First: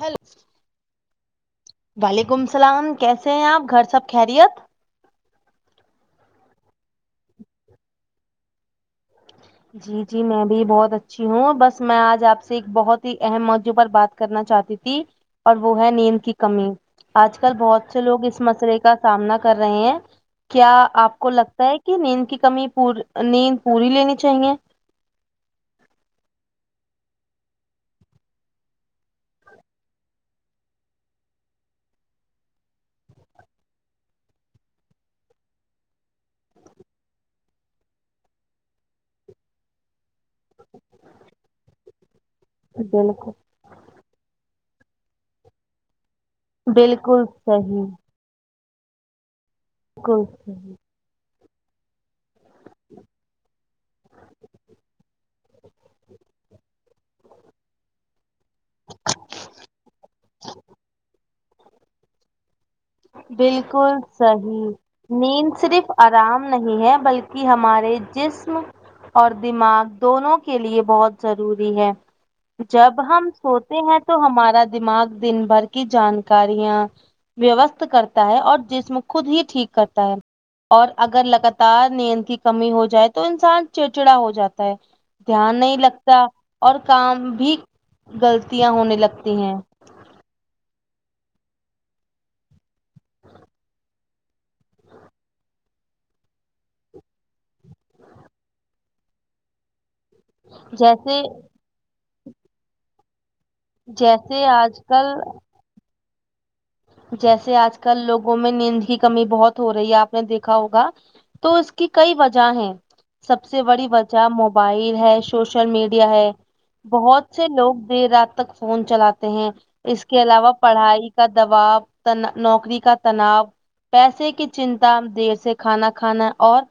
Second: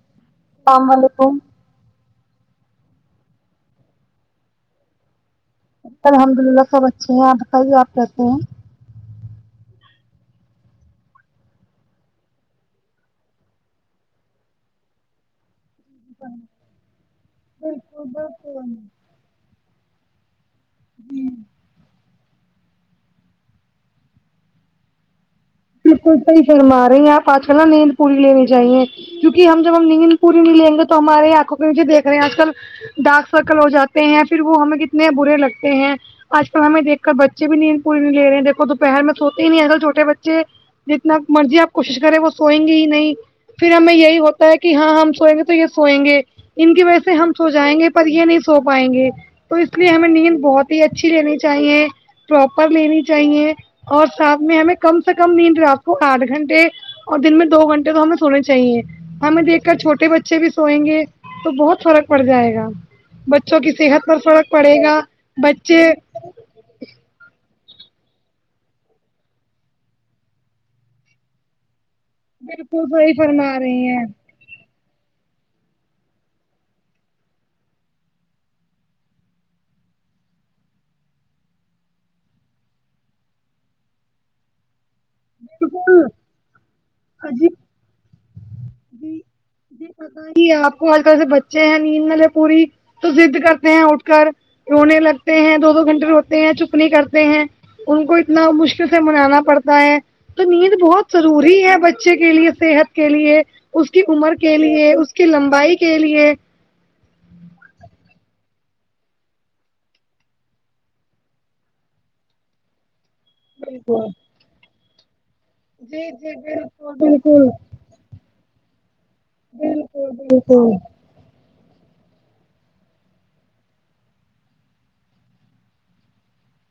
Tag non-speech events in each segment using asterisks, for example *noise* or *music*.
Hello سام وعلیکم وعلیکم السلام کیسے ہیں آپ گھر سب خیریت الحمد للہ سب اچھے ہیں آپ بتائیے آپ کہتے ہیں جی جی میں بھی بہت اچھی ہوں بس میں آج آپ سے ایک بہت ہی اہم موجع پر بات کرنا چاہتی ت جی اور وہ ہے نیند کی کمی آج کل بہت سے بالکل لوگ اس بالکل مسئلے کا سامنا کر رہے ہیں کیا آپ کو لگتا ہے کہ نیند کی کمی پور نیند پوری لینی چاہیے بالکل صح فرما رہے ہیں آپ آج کل نا نیند پوڑی لیینی چاہے کیونکہ ہم جب ہم نیند پوری نہیں لیں گے تو ہمارے آنکھوں کی مجھ دیک رہے ہیں آج کل ڈارک سرکل ہو جاتے ہیں پھر وہ ہمیں کتنے برے لگتے ہیں آج کل ہمیں دیک کر بچ بھی نیند پوری لے رہے دیکو دوپہر میں سوتے ہی نہیں آجل چھوے بچے بچے جتنا مرضی آپ کوشش کریں وہ سوئیں گے ہی نہیں بالکل پھر ہمیں یہی ہوتا ہے کہ ہاں ہم سوئیں گے تو یہ سوئیں گے ان کی وجہ سے بالکل ہم سو جائیں صحیح گے پر یہ نہیں سو پائیں گے تو اس لیے ہمیں بالکل نیند صحیح بہت ہی اچ اچھی لینی چاہیے پراپر لینی چاہیے اور ساتھ میں ہمیں کم سے کم نیند رات کو آٹھ گھنٹے اور دن میں دو گھنٹے تو ہمیں سونے چاہیے ہمیں دیک کر چھوٹے بچے بھی سوئیں گے تو بہت فرق پڑ جائے گا بچوں کی بالکل صحت پر فرق پڑے گا بچے رام ندی ہے بلکہ ہمارے جسم اور دماغ دونوں کے لیے بہت ضروری ہے بالکل جب صحیح ہم فرما سوتے رہی ہیں تو ہمارا دماغ دن بھر کی جانکاریاں وست کرتا ہے اور جسم خود ہی ٹھیک کرتا ہے اور اگر لگاتار نیند کی کمی ہو جائے تو انسان چڑچڑا ہو جاتا ہے دھیان نہیں بالکل لگتا اور کام بھی غلطیاں ہونے لگتی ہیں جی پتا ہی آپ کو آج کل سے بچے ہیں نیند نلے پوری تو زد کرتے ہیں اٹھ کر رونے لگتے ہیں دو دو گھنٹے روتے ہیں چپ نہیں کرتے ہیں ان کو اتنا مشکل سے منانا پڑتا ہے تو نیند بہت جیسے ضروری ہے بچے کے لیے صحت کے لیے اس کی عمر جیسے کے آج لیے اس کل کی لمبائی کے لیے جیسے آج کل لوگوں میں نیند کی کمی بہت ہو رہی ہے آپ نے دیکھا ہوگا تو اس کی کئی وجہ ہیں سب سے بڑی بالکل وجہ موبائل ہے سوشل میڈیا جی ہے جی بالکل بہت سے بالکل لوگ دیر رات تک فون چلاتے ہیں اس بالکل کے علاوہ بالکل پڑھائی کا دباؤ تنہ نوکری کا تناؤ پیسے کی چنتا ہم دیر سے کھانا کھانا اور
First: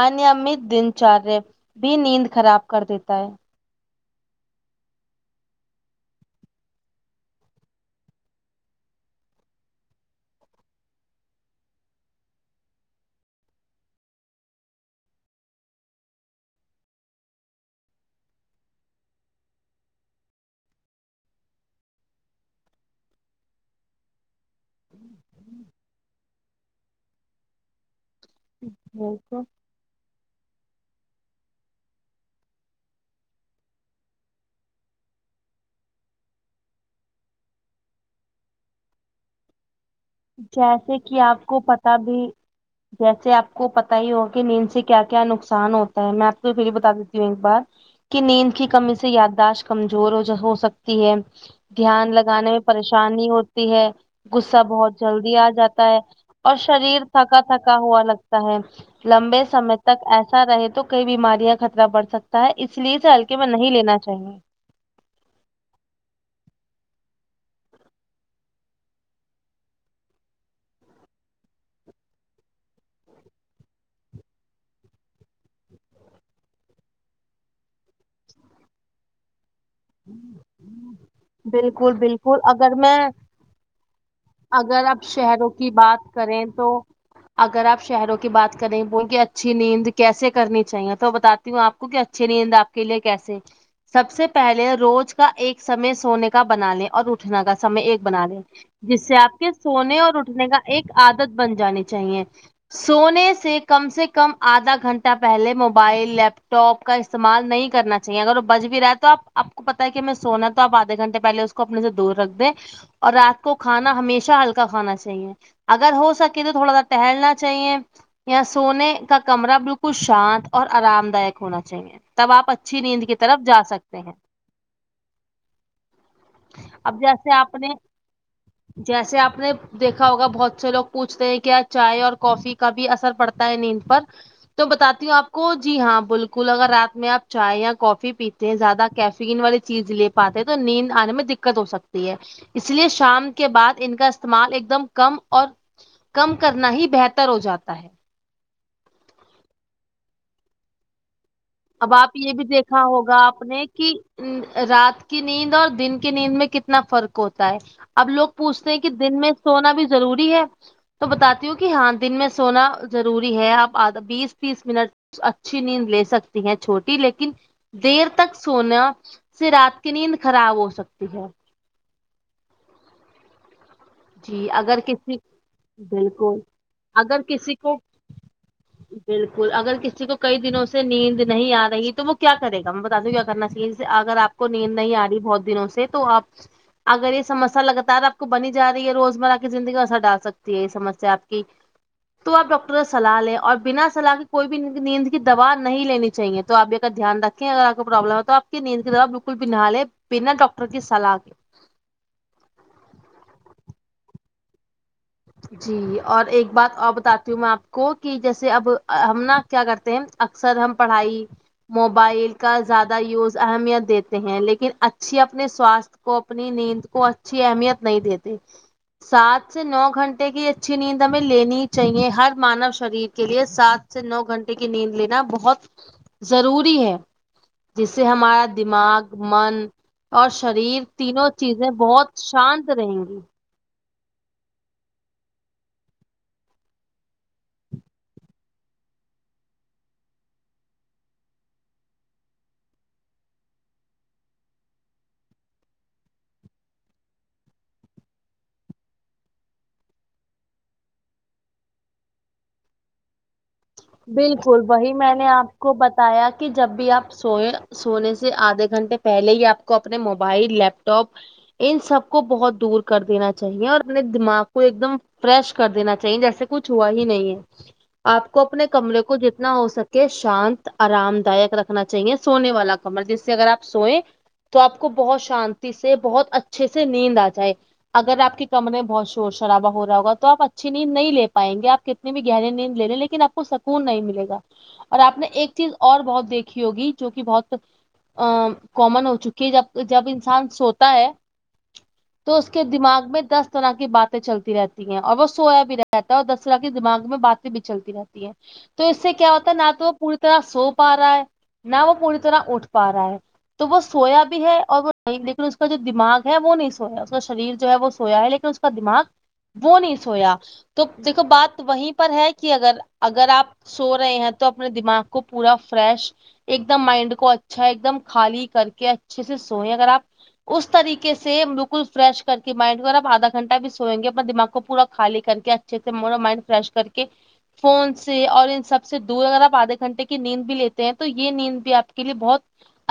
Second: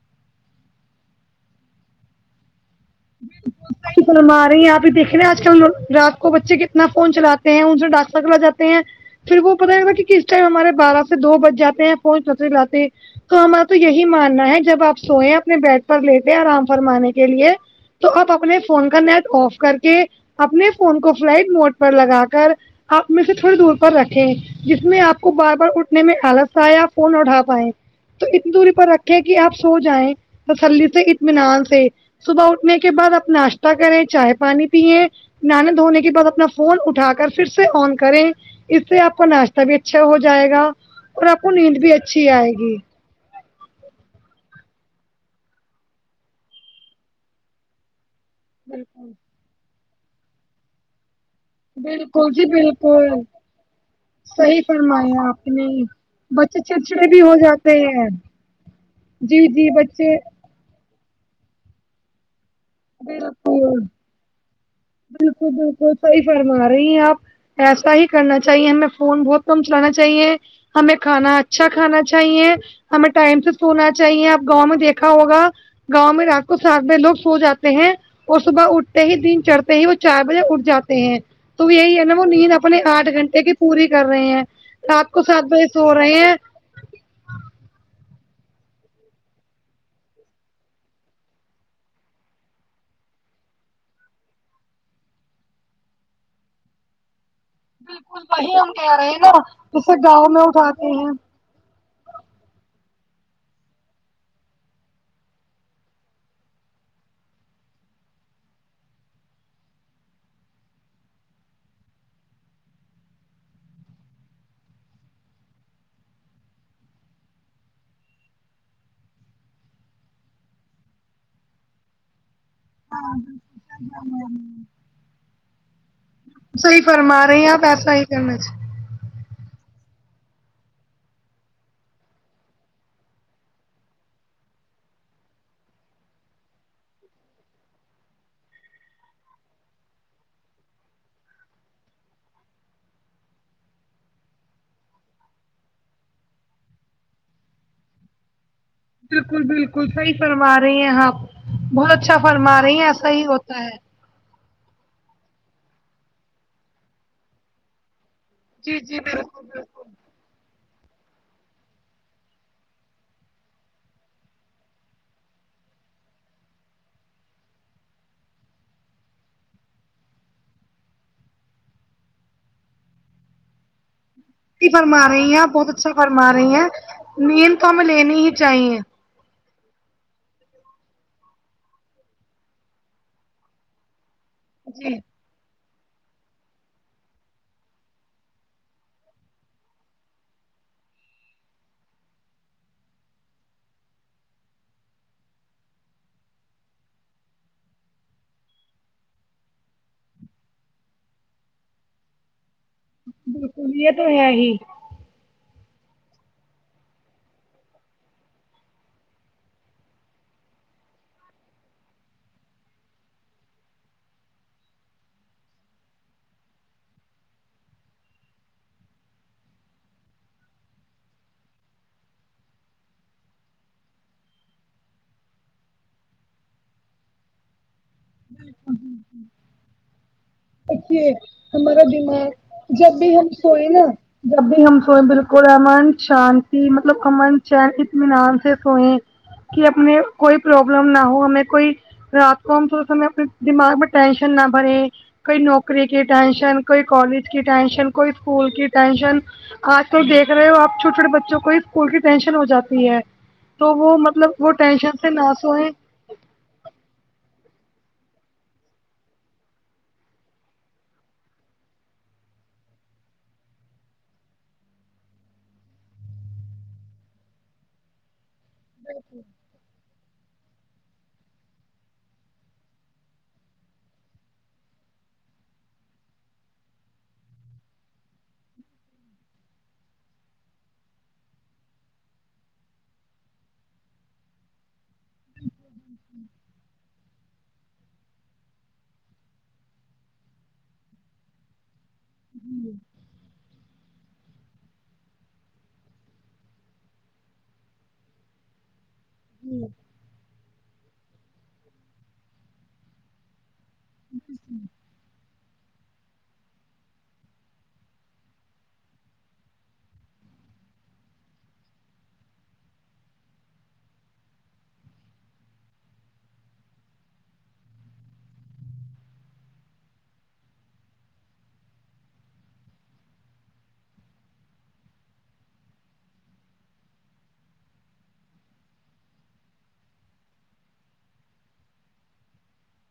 انیامت دن چارے بھی نیند خراب کر دیتا ہے صحیح فرما رہی ہیں آپ ہی دیکھے ہیں آج کل رات کو بچے کتنا فون چلاتے ہیں ان ڈانسا کلا جاتے ہیں پھر وہ پتہ ہے نہ کہ کس ٹائم ہمارے بارہ سے دو بج جاتے ہیں فون چلتے چلاتے تو ہمارا تو یہی ماننا ہے جب آپ سوئیں اپنے بیڈ پر لیٹے آرام فرمانے کے لیے تو آپ اپنے فون کا نیٹ آف کر کے اپنے فون کو فلائٹ موڈ پر لگا کر اپنے سے تھوڑی دور پر رکھیں جس میں آپ کو بار بار اٹھنے میں آلس آیا آپ فون نا اٹھا پائے تو اتنی دوری پر رکھیں کہ بالکل آپ سو جائیں تسلی سے اطمینان سے صبح اٹھنے کے بعد آپ ناشتہ کریں چائے پانی پییں نہانے دھونے کے بعد اپنا فون اٹھا کر پھر سے آن کریں اس سے آپ کا ناش تہ بھی اچھا ہو جائے گا اور آپ کو نیند بھی اچھی آئے گی جیسے آپ کو پتا ہی ہوگا کہ نیند سے کیا کیا نقصان ہوتا ہے میں آپ کو پھر بتا دیتی ہوں ایک بار کہ نیند کی کمی سے بالکل یاداشت کمزور ہو جا ہو سکتی ہے دھیان بالکل جی لگانے میں بالکل پریشانی ہوتی ہے صحیح غصہ بہت فرمایا جلدی آپ آ نے جاتا ہے اور بچے شریر چڑچڑے بھی ہو تھکا تھکا جاتے ہوا ہیں لگتا ہے لمبے جی جی سمے تک بچے ایسا رہے تو کئی بیماریاں خطرہ پڑ سکتا ہے اس لیے اسے ہلکے میں نہیں بالکل لینا چاہیے بالکل بالکل صحیح فرما رہی ہیں آپ ایسا ہی کرنا چاہیے ہمیں فون بہت کم چلانا چاہیے ہمیں کھانا اچھا کھانا چاہیے ہمیں ٹائم سے سونا چاہیے آپ گاؤں میں دیکھا ہوگا گاؤں میں رات کو سات بجے لوگ سو جاتے ہیں اور صبح اٹھتے ہی دن چڑھ ہی وہ چار بجے اٹھ جاتے ہیں تو بالکل یہی ہے نا وہ بالکل نیند اگر اپنے میں آٹھ گھنٹے کی پوری کر رہے ہیں اگر آپ رات کو سات شہروں بجے کی سو بات رہے ہیں کریں تو اگر آپ شہروں کی بات کریں ان کی اچھی نیند کیسے کرنی چاہیے تو بتا تی ہوں آپ کو کہ اچھے نیند آپ کے لیے کیسے سب سے پہلے روز کا ایک سمے سونے کا بنا لیں اور اٹھنا کا سمے ایک بنا لے وہی ہم کہہ جس رہے سے ہیں نا آپ کے جسے سونے اور گاؤں میں اٹھنے کا ایک اٹھاتے ہیں عادت بن جانی چاہیے سونے سے کم سے کم آدھا گھنٹہ پہلے موبائل لیپ ٹاپ کا اس تعمال نہیں کرنا چاہیے اگر وہ بج بھی رہا ہے تو آپ آپ کو پتا ہے کہ میں سونا ہے تو آدھے گھنٹے پہلے اس کو اپنے سے دور رکھ دیں اور رات کو کھانا ہمیشہ ہلکا کھانا چاہیے اگر ہو سکے تو تھوڑا سا ٹہلنا چاہیے یا سونے کا کمرہ بالکل شانت اور آرام دائک ہونا چاہیے تب آپ اچھی نیند کی طرف جا سکتے ہیں صحیح اب فرما جیسے رہی ہیں آپ نے ایسا ہی کرنا چا جیسے آپ نے دیکھا ہوگا بہت سے لوگ پوچھتے ہیں کیا چائے اور کافی کا بھی اثر پڑتا ہے نیند پر تو بتاتی ہوں آپ کو جی ہاں بالکل اگر رات میں آپ چائے یا کافی پیتے ہیں زیادہ کیف ین والی چیز لے پاتے ہیں تو نیند انے میں دقت ہو سکتی ہے اس لیے شام کے بعد ان کا استعمال ایک دم کم اور کم کرنا ہی بہتر ہو جاتا ہے بالکل بالکل صحیح فرما رہی ہیں آپ بہت اب اچھا آپ فرما رہی ہیں ایسا ہی ہوتا ہے اں رات کی نیند اور دن کی نیند میں کتنا فرق ہوتا ہے اب لوگ پوچھتے ہیں جی کہ جی دن میں بالکل سونا بالکل بھی ضروری ہے تو بتاتی ہوں کہ ہاں دن میں سونا ضروری ہے آپ آدھا بیس تیس منٹ اچھی نیند لے سکتی ہیں چھوٹی لیکن دیر تک سونا سے رات کی نیند خراب ہو سکتی ہے جی صحیح اگر فرما کسی رہی ہیں بہت اچھا فرما بالکل رہی ہیں اگر نیند کسی تو کو ہمیں لینی ہی چاہیے بالکل اگر کسی کو کئی دنوں سے نیند نہیں آ رہی ہے تو وہ کیا کرے گا ہم بتا دوں کیا کرنا چاہیے جس اگر آپ کو نیند نہیں جی آ رہی بہت دنوں سے تو آپ اگر یہ سمسیا لگاتار آپ کو بنی جا رہی ہے روزمرہ کی زندگی اثر ڈال سکتی ہے یہ سمجھ سے آپ کی تو اپ ڈاکٹر سے صلاح لیں اور بنا صلاح کے کوئی بھی نیند کی دوا نہیں لینی چاہیے تو آپ یہ کا دھیان رکھیں اگر آپ کو پرابلم ہے تو آپ کی نیند کی دوا بالکل بھی نہ لیں بیننا ڈاکٹر کی سلاح کے بالکل یہ تو ہے ہی جی اور ایک بات اور بتاتی ہوں میں آپ کو کہ جیسے اب ہم نا کیا کرتے ہیں اکثر ہم پڑھائی موبائل کا زیادہ یوز اہمیت دیتے ہیں لیکن اچھی اپنے سواستھ کو اپنی نیند کو اچھی اہمیت نہیں دیتے سات سے نو گھنٹے کی اچھی نیند ہمیں لینی چاہیے ہر مانو شریر کے لیے سات سے نو گھنٹے کی نیند لینا بہت ضروری ہے جس سے ہمارا دماغ من اور شریر دیکھیے تینوں چیزیں بہت شانت رہیں گی کوئی نا جب بھی ہم سوئیں بالکل ہے من شانتی مطلب کا من چینچن اطمینان سے سوئے کہ اپنے کوئی پرابلم نہ ہو ہمیں کوئی رات ہم اپنے دماغ میں ٹینشن نہ بھرے کوئی نوکری کی ٹینشن کوئی کالج کی ٹینشن کوئی اسکول کی ٹینشن آج کل دیکھ رہے ہو آپ چھوٹے چھوٹے بچوں کو بھی اسکول کی ٹینشن ہو جاتی ہے تو وہ مطلب وہ ٹینشن سے ناسوئے تایا کہ جب بھی آپ سوئے سونے سے آدھے گھنٹے پہلے ہی آپ کو اپنے موبائل لیپ ٹاپ ان سب کو بہت دور کر دینا چاہیے اور اپنے دماغ کو ایک دم فریش کر دینا چاہیے جیسے کچھ ہوا ہی نہیں ہے آپ کو اپنے کمرے کو جتنے نہ ہو سکے شانت ارام دائک رکھنا چاہیے سونے والا کمر جس سے اگر اپ سوئیں تو اپ کو بہت شانتی سے بہت اچھے سے نیند اجائے اگر آپ کے کمرے بہت شور شرابہ ہو رہا ہوگا توپ اچھی نیند نہیں لے پائیں گے آپ ک کتنی بھی نیند لے لیکن اپ کو سکون نہیں ملے گا اور اپ نے ایک چیز اور بہت دیکھی ہوگی جو کہ بہت ا کامن ہو چکی ہے جب جب انسان سوتا ہے تو اس کے دماغ میں دس طرح کی باتیں چلتی رہتی ہیں اور وہ سویا بھی رہتا ہے اور دس طرح کی دماغ میں باتیں بھی چلتی رہتی ہے تو اس سے کیا ہوتا ہے نہ تو وہ پوری طرح سو پا رہا ہے نہ وہ پوری طرح اٹھ پا رہا ہے تو وہ سویا بھی ہے اور وہ نہیں بھی لیکن اس کا جو دماغ ہے وہ نہیں سویا ہے اس کا شریر جو ہے وہ سویا ہے لیکن اس کا دماغ وہ نہیں سویا تو دیکھو بات وہیں پر ہے کہ اگر اگر آپ سو رہے ہیں تو اپنے دماغ کو پورا فریش ایک دم مائنڈ کو اچھا ایک دم خالی کر کے اچھے سے سوئیں اگر آپ اس طریقے سے بالکل فریش کر کے مائنڈ کو ا دھا گھنٹہ بھی سوئیں گے اپنے دماغ کو پورا خالی کر کے اچھا جیسے میرا مائنڈ فریش کر کے فون سے اور ان سب سے دور اگر آپ آدھے گھنٹے کی نیند بھی لیتے ہیں تو یہ نیند بھی آپ کے لیے بہت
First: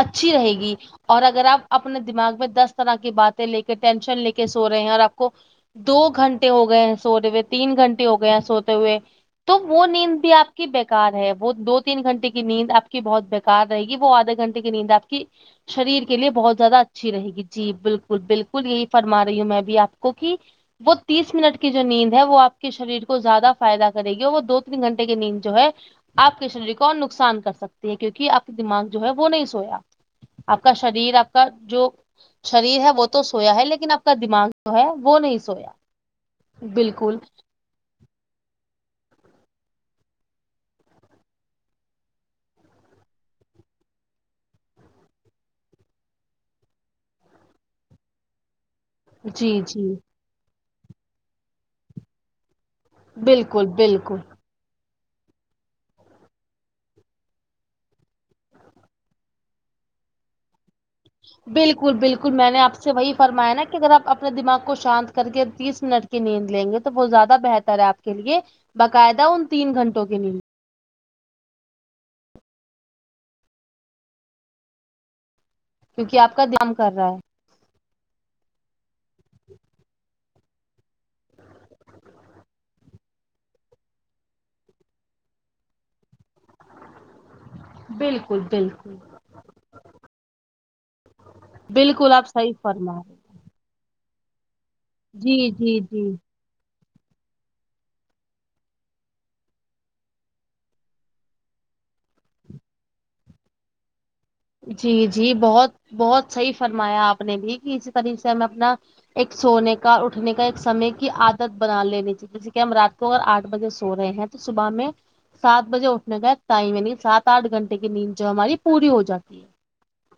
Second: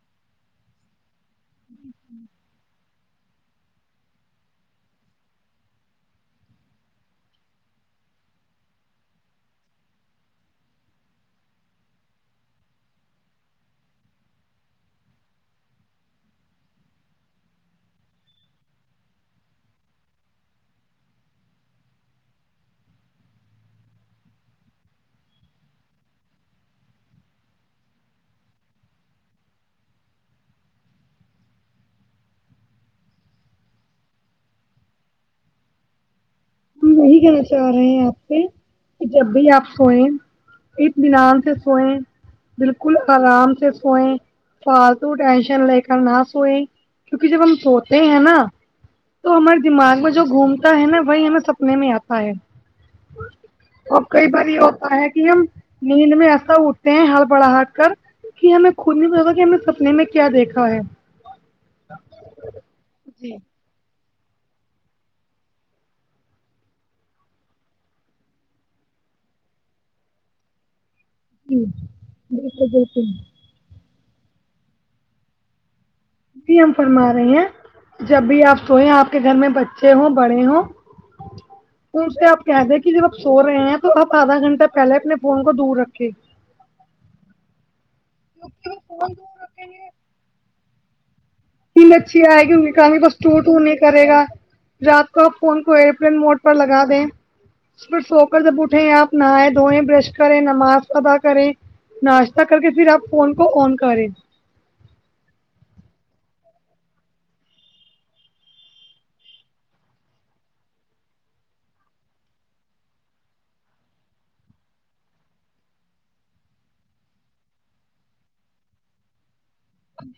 اچھی رہے گی اور اگر آپ اپنے دماغ میں دس طرح کی بات لے کے ٹینشن لے کے سو رہے ہیں اور آپ کو دو گھنٹے ہو گئے ہیں سوتے ہوئے تین گھنٹے ہو گئے ہیں سوتے ہوئے تو وہ نیند بھی آپ کی بےکار ہے وہ دو تین گھنٹے کی نیند آپ کی بہت بےکار رہے گی وہ آدھے گھنٹے لیکن نیند آپ کی شریر کے لیے بہت زیادہ اچھی رہے گی جی بالکل بالکل یہی فرما رہی ہوں میں بھی آپ کو کہ وہ تیس منٹ کی جو نیند ہے وہ آپ کے شریر کو زیادہ فائدہ کرے گی وہ دو تین گھنٹے کی نیند جو ہے آپ کے شریر کو اور نقصان کر سکتی ہے کیونکہ آپ کا دماغ جو ہے وہ نہیں سویا آپ کا شریر آپ کا جو شریر ہے وہ تو سویا ہے لیکن اپ کا دماغ جو ہے وہ نہیں سویا بالکل کہہ رہے ہیں اپی کہ جب بھی آپ سوئیں اطمینان سے سوئے بالکل آرام سے سوئے فالتو ٹینشن لے کر نہ سوئے کیونکہ جب ہم سوتے ہیں نا تو ہمارے جی جی دماغ میں جو گھومتا ہے نا وہی ہمیں سپنے میں آتا ہے بالکل اور بالکل کئی بار یہ ہوتا ہے کہ ہم نیند میں ایسا اٹتے ہیں ہڑبڑ ہٹ کر کہ ہمیں خود نہیں پتا تھا کہ ہمیں سپنے میں کیا دیکھا ہے بالکل بالکل میں نے آپ سے وہی فرمایا نا کہ کہ اگر آپ اپنے دماغ کو شانت کر کے تیس منٹ کی نیند لیں گے تو وہ زیادہ بہتر ہے آپ کے لیے باقاعدہ ان تین گھنٹوں کے نیند جی بالکل بالکل کیونکہ آپ کا جی ہم دام کر فرما رہا ہے رہے ہیں جب بھی آپ سوئے آپ کے گھر میں بچے ہوں بڑے ہوں *inaudible* ان سے آپ کہہ دیں کہ جب آپ سو رہے ہیں تو آدھا گھنٹہ پہلے اپنے فون کو دور رکھے بالکل بالکل فیل بالکل اچھی آپ آئے صحیح گی ان کی فرما کہانی رہے ہیں۔ کوسٹور ٹو نہیں کرے گا رات کو آپ جی فون کو جی جی ائرپلان موڈ پر لگا دیں پھر سو کر جب اٹھیں آپ نہائے دھوئیں برش کریں نماز ادا کریں ناشتہ کر کے پھر آپ فون کو آن کریں جی جی بہت بہت صحیح فرمایا آپ نے بھی کہ اسی طریح سے ہمیں اپنا ایک سونے کا اٹھنے کا ایک سمے کی عادت بنا لینی جیسے کہ ہم رات کو اگر آٹھ بجے سو رہے ہیں تو صبح میں سات بجے اٹھنے کا ٹائم یعنی سات آٹھ گھنٹے کی نیند جو ہے ہماری پوری ہو جاتی ہے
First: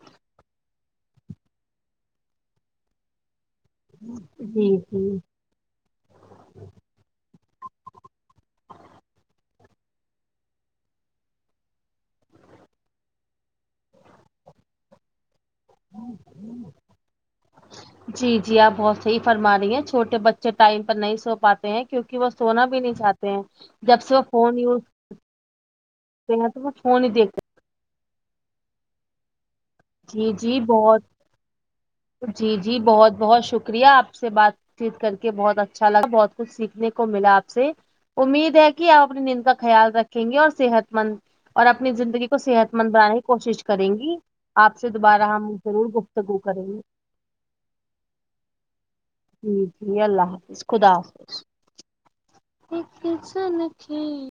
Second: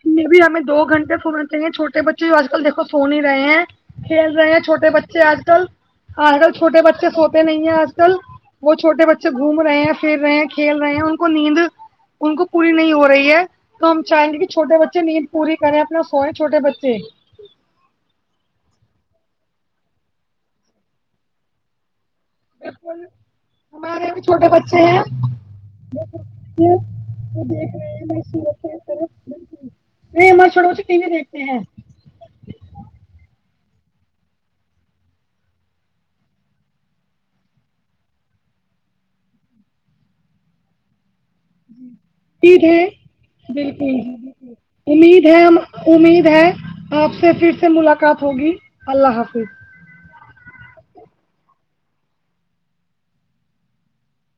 پھر بھی ہمیں دو گھنٹے سونا چاہیے چھوٹے بچے آج کل دیکھو سو نہیں رہے ہیں کھیل رہے ہیں جی چھوٹے جی بچے آج کل آج کل چھوٹے بچے سوتے نہیں ہیں آج کل وہ چھوٹے بچے گھوم رہے ہیں پھر رہے ہیں کھیل رہے ہیں ان کو نیند ان کو پوری نہیں ہو رہی ہے تو ہم چاہیں گے کہ چھوٹے بچے نیند پوری کریں اپنا سوے چھوٹے بچے *inaudible* جی جی آپ بہت صحیح فرما رہی ہیں چھوٹے بچے ٹائم پر نہیں سو پاتے ہیں کیونکہ وہ سونا بھی نہیں چاہتے ہیں جب سے وہ فون یوز کرتے ہیں تو وہ فون ہی دیکھتے دیکھ رہ *inaudible* جی جی بچے ٹی بہت وی دیکھتے ہیں جی جی بہت بہت شکریہ آپ سے بات چیت کر کے بہت اچھا لگا بہت کچھ سیکھنے کو ملا آپ سے امید ہے کہ آپ اپنی نیند کا خیال رکھیں گے اور صحت مند اور اپنی زندگی کو عید صحت ہے مند بنانے کی کوشش کریں گی آپ سے امید دوبارہ ہے ہم ضرور امید گفتگو ہے کریں گے آپ سے پھر سے ملاقات ہوگی اللہ حافظ جی جی اللہ حافظ خدا حافظ *unintelligible*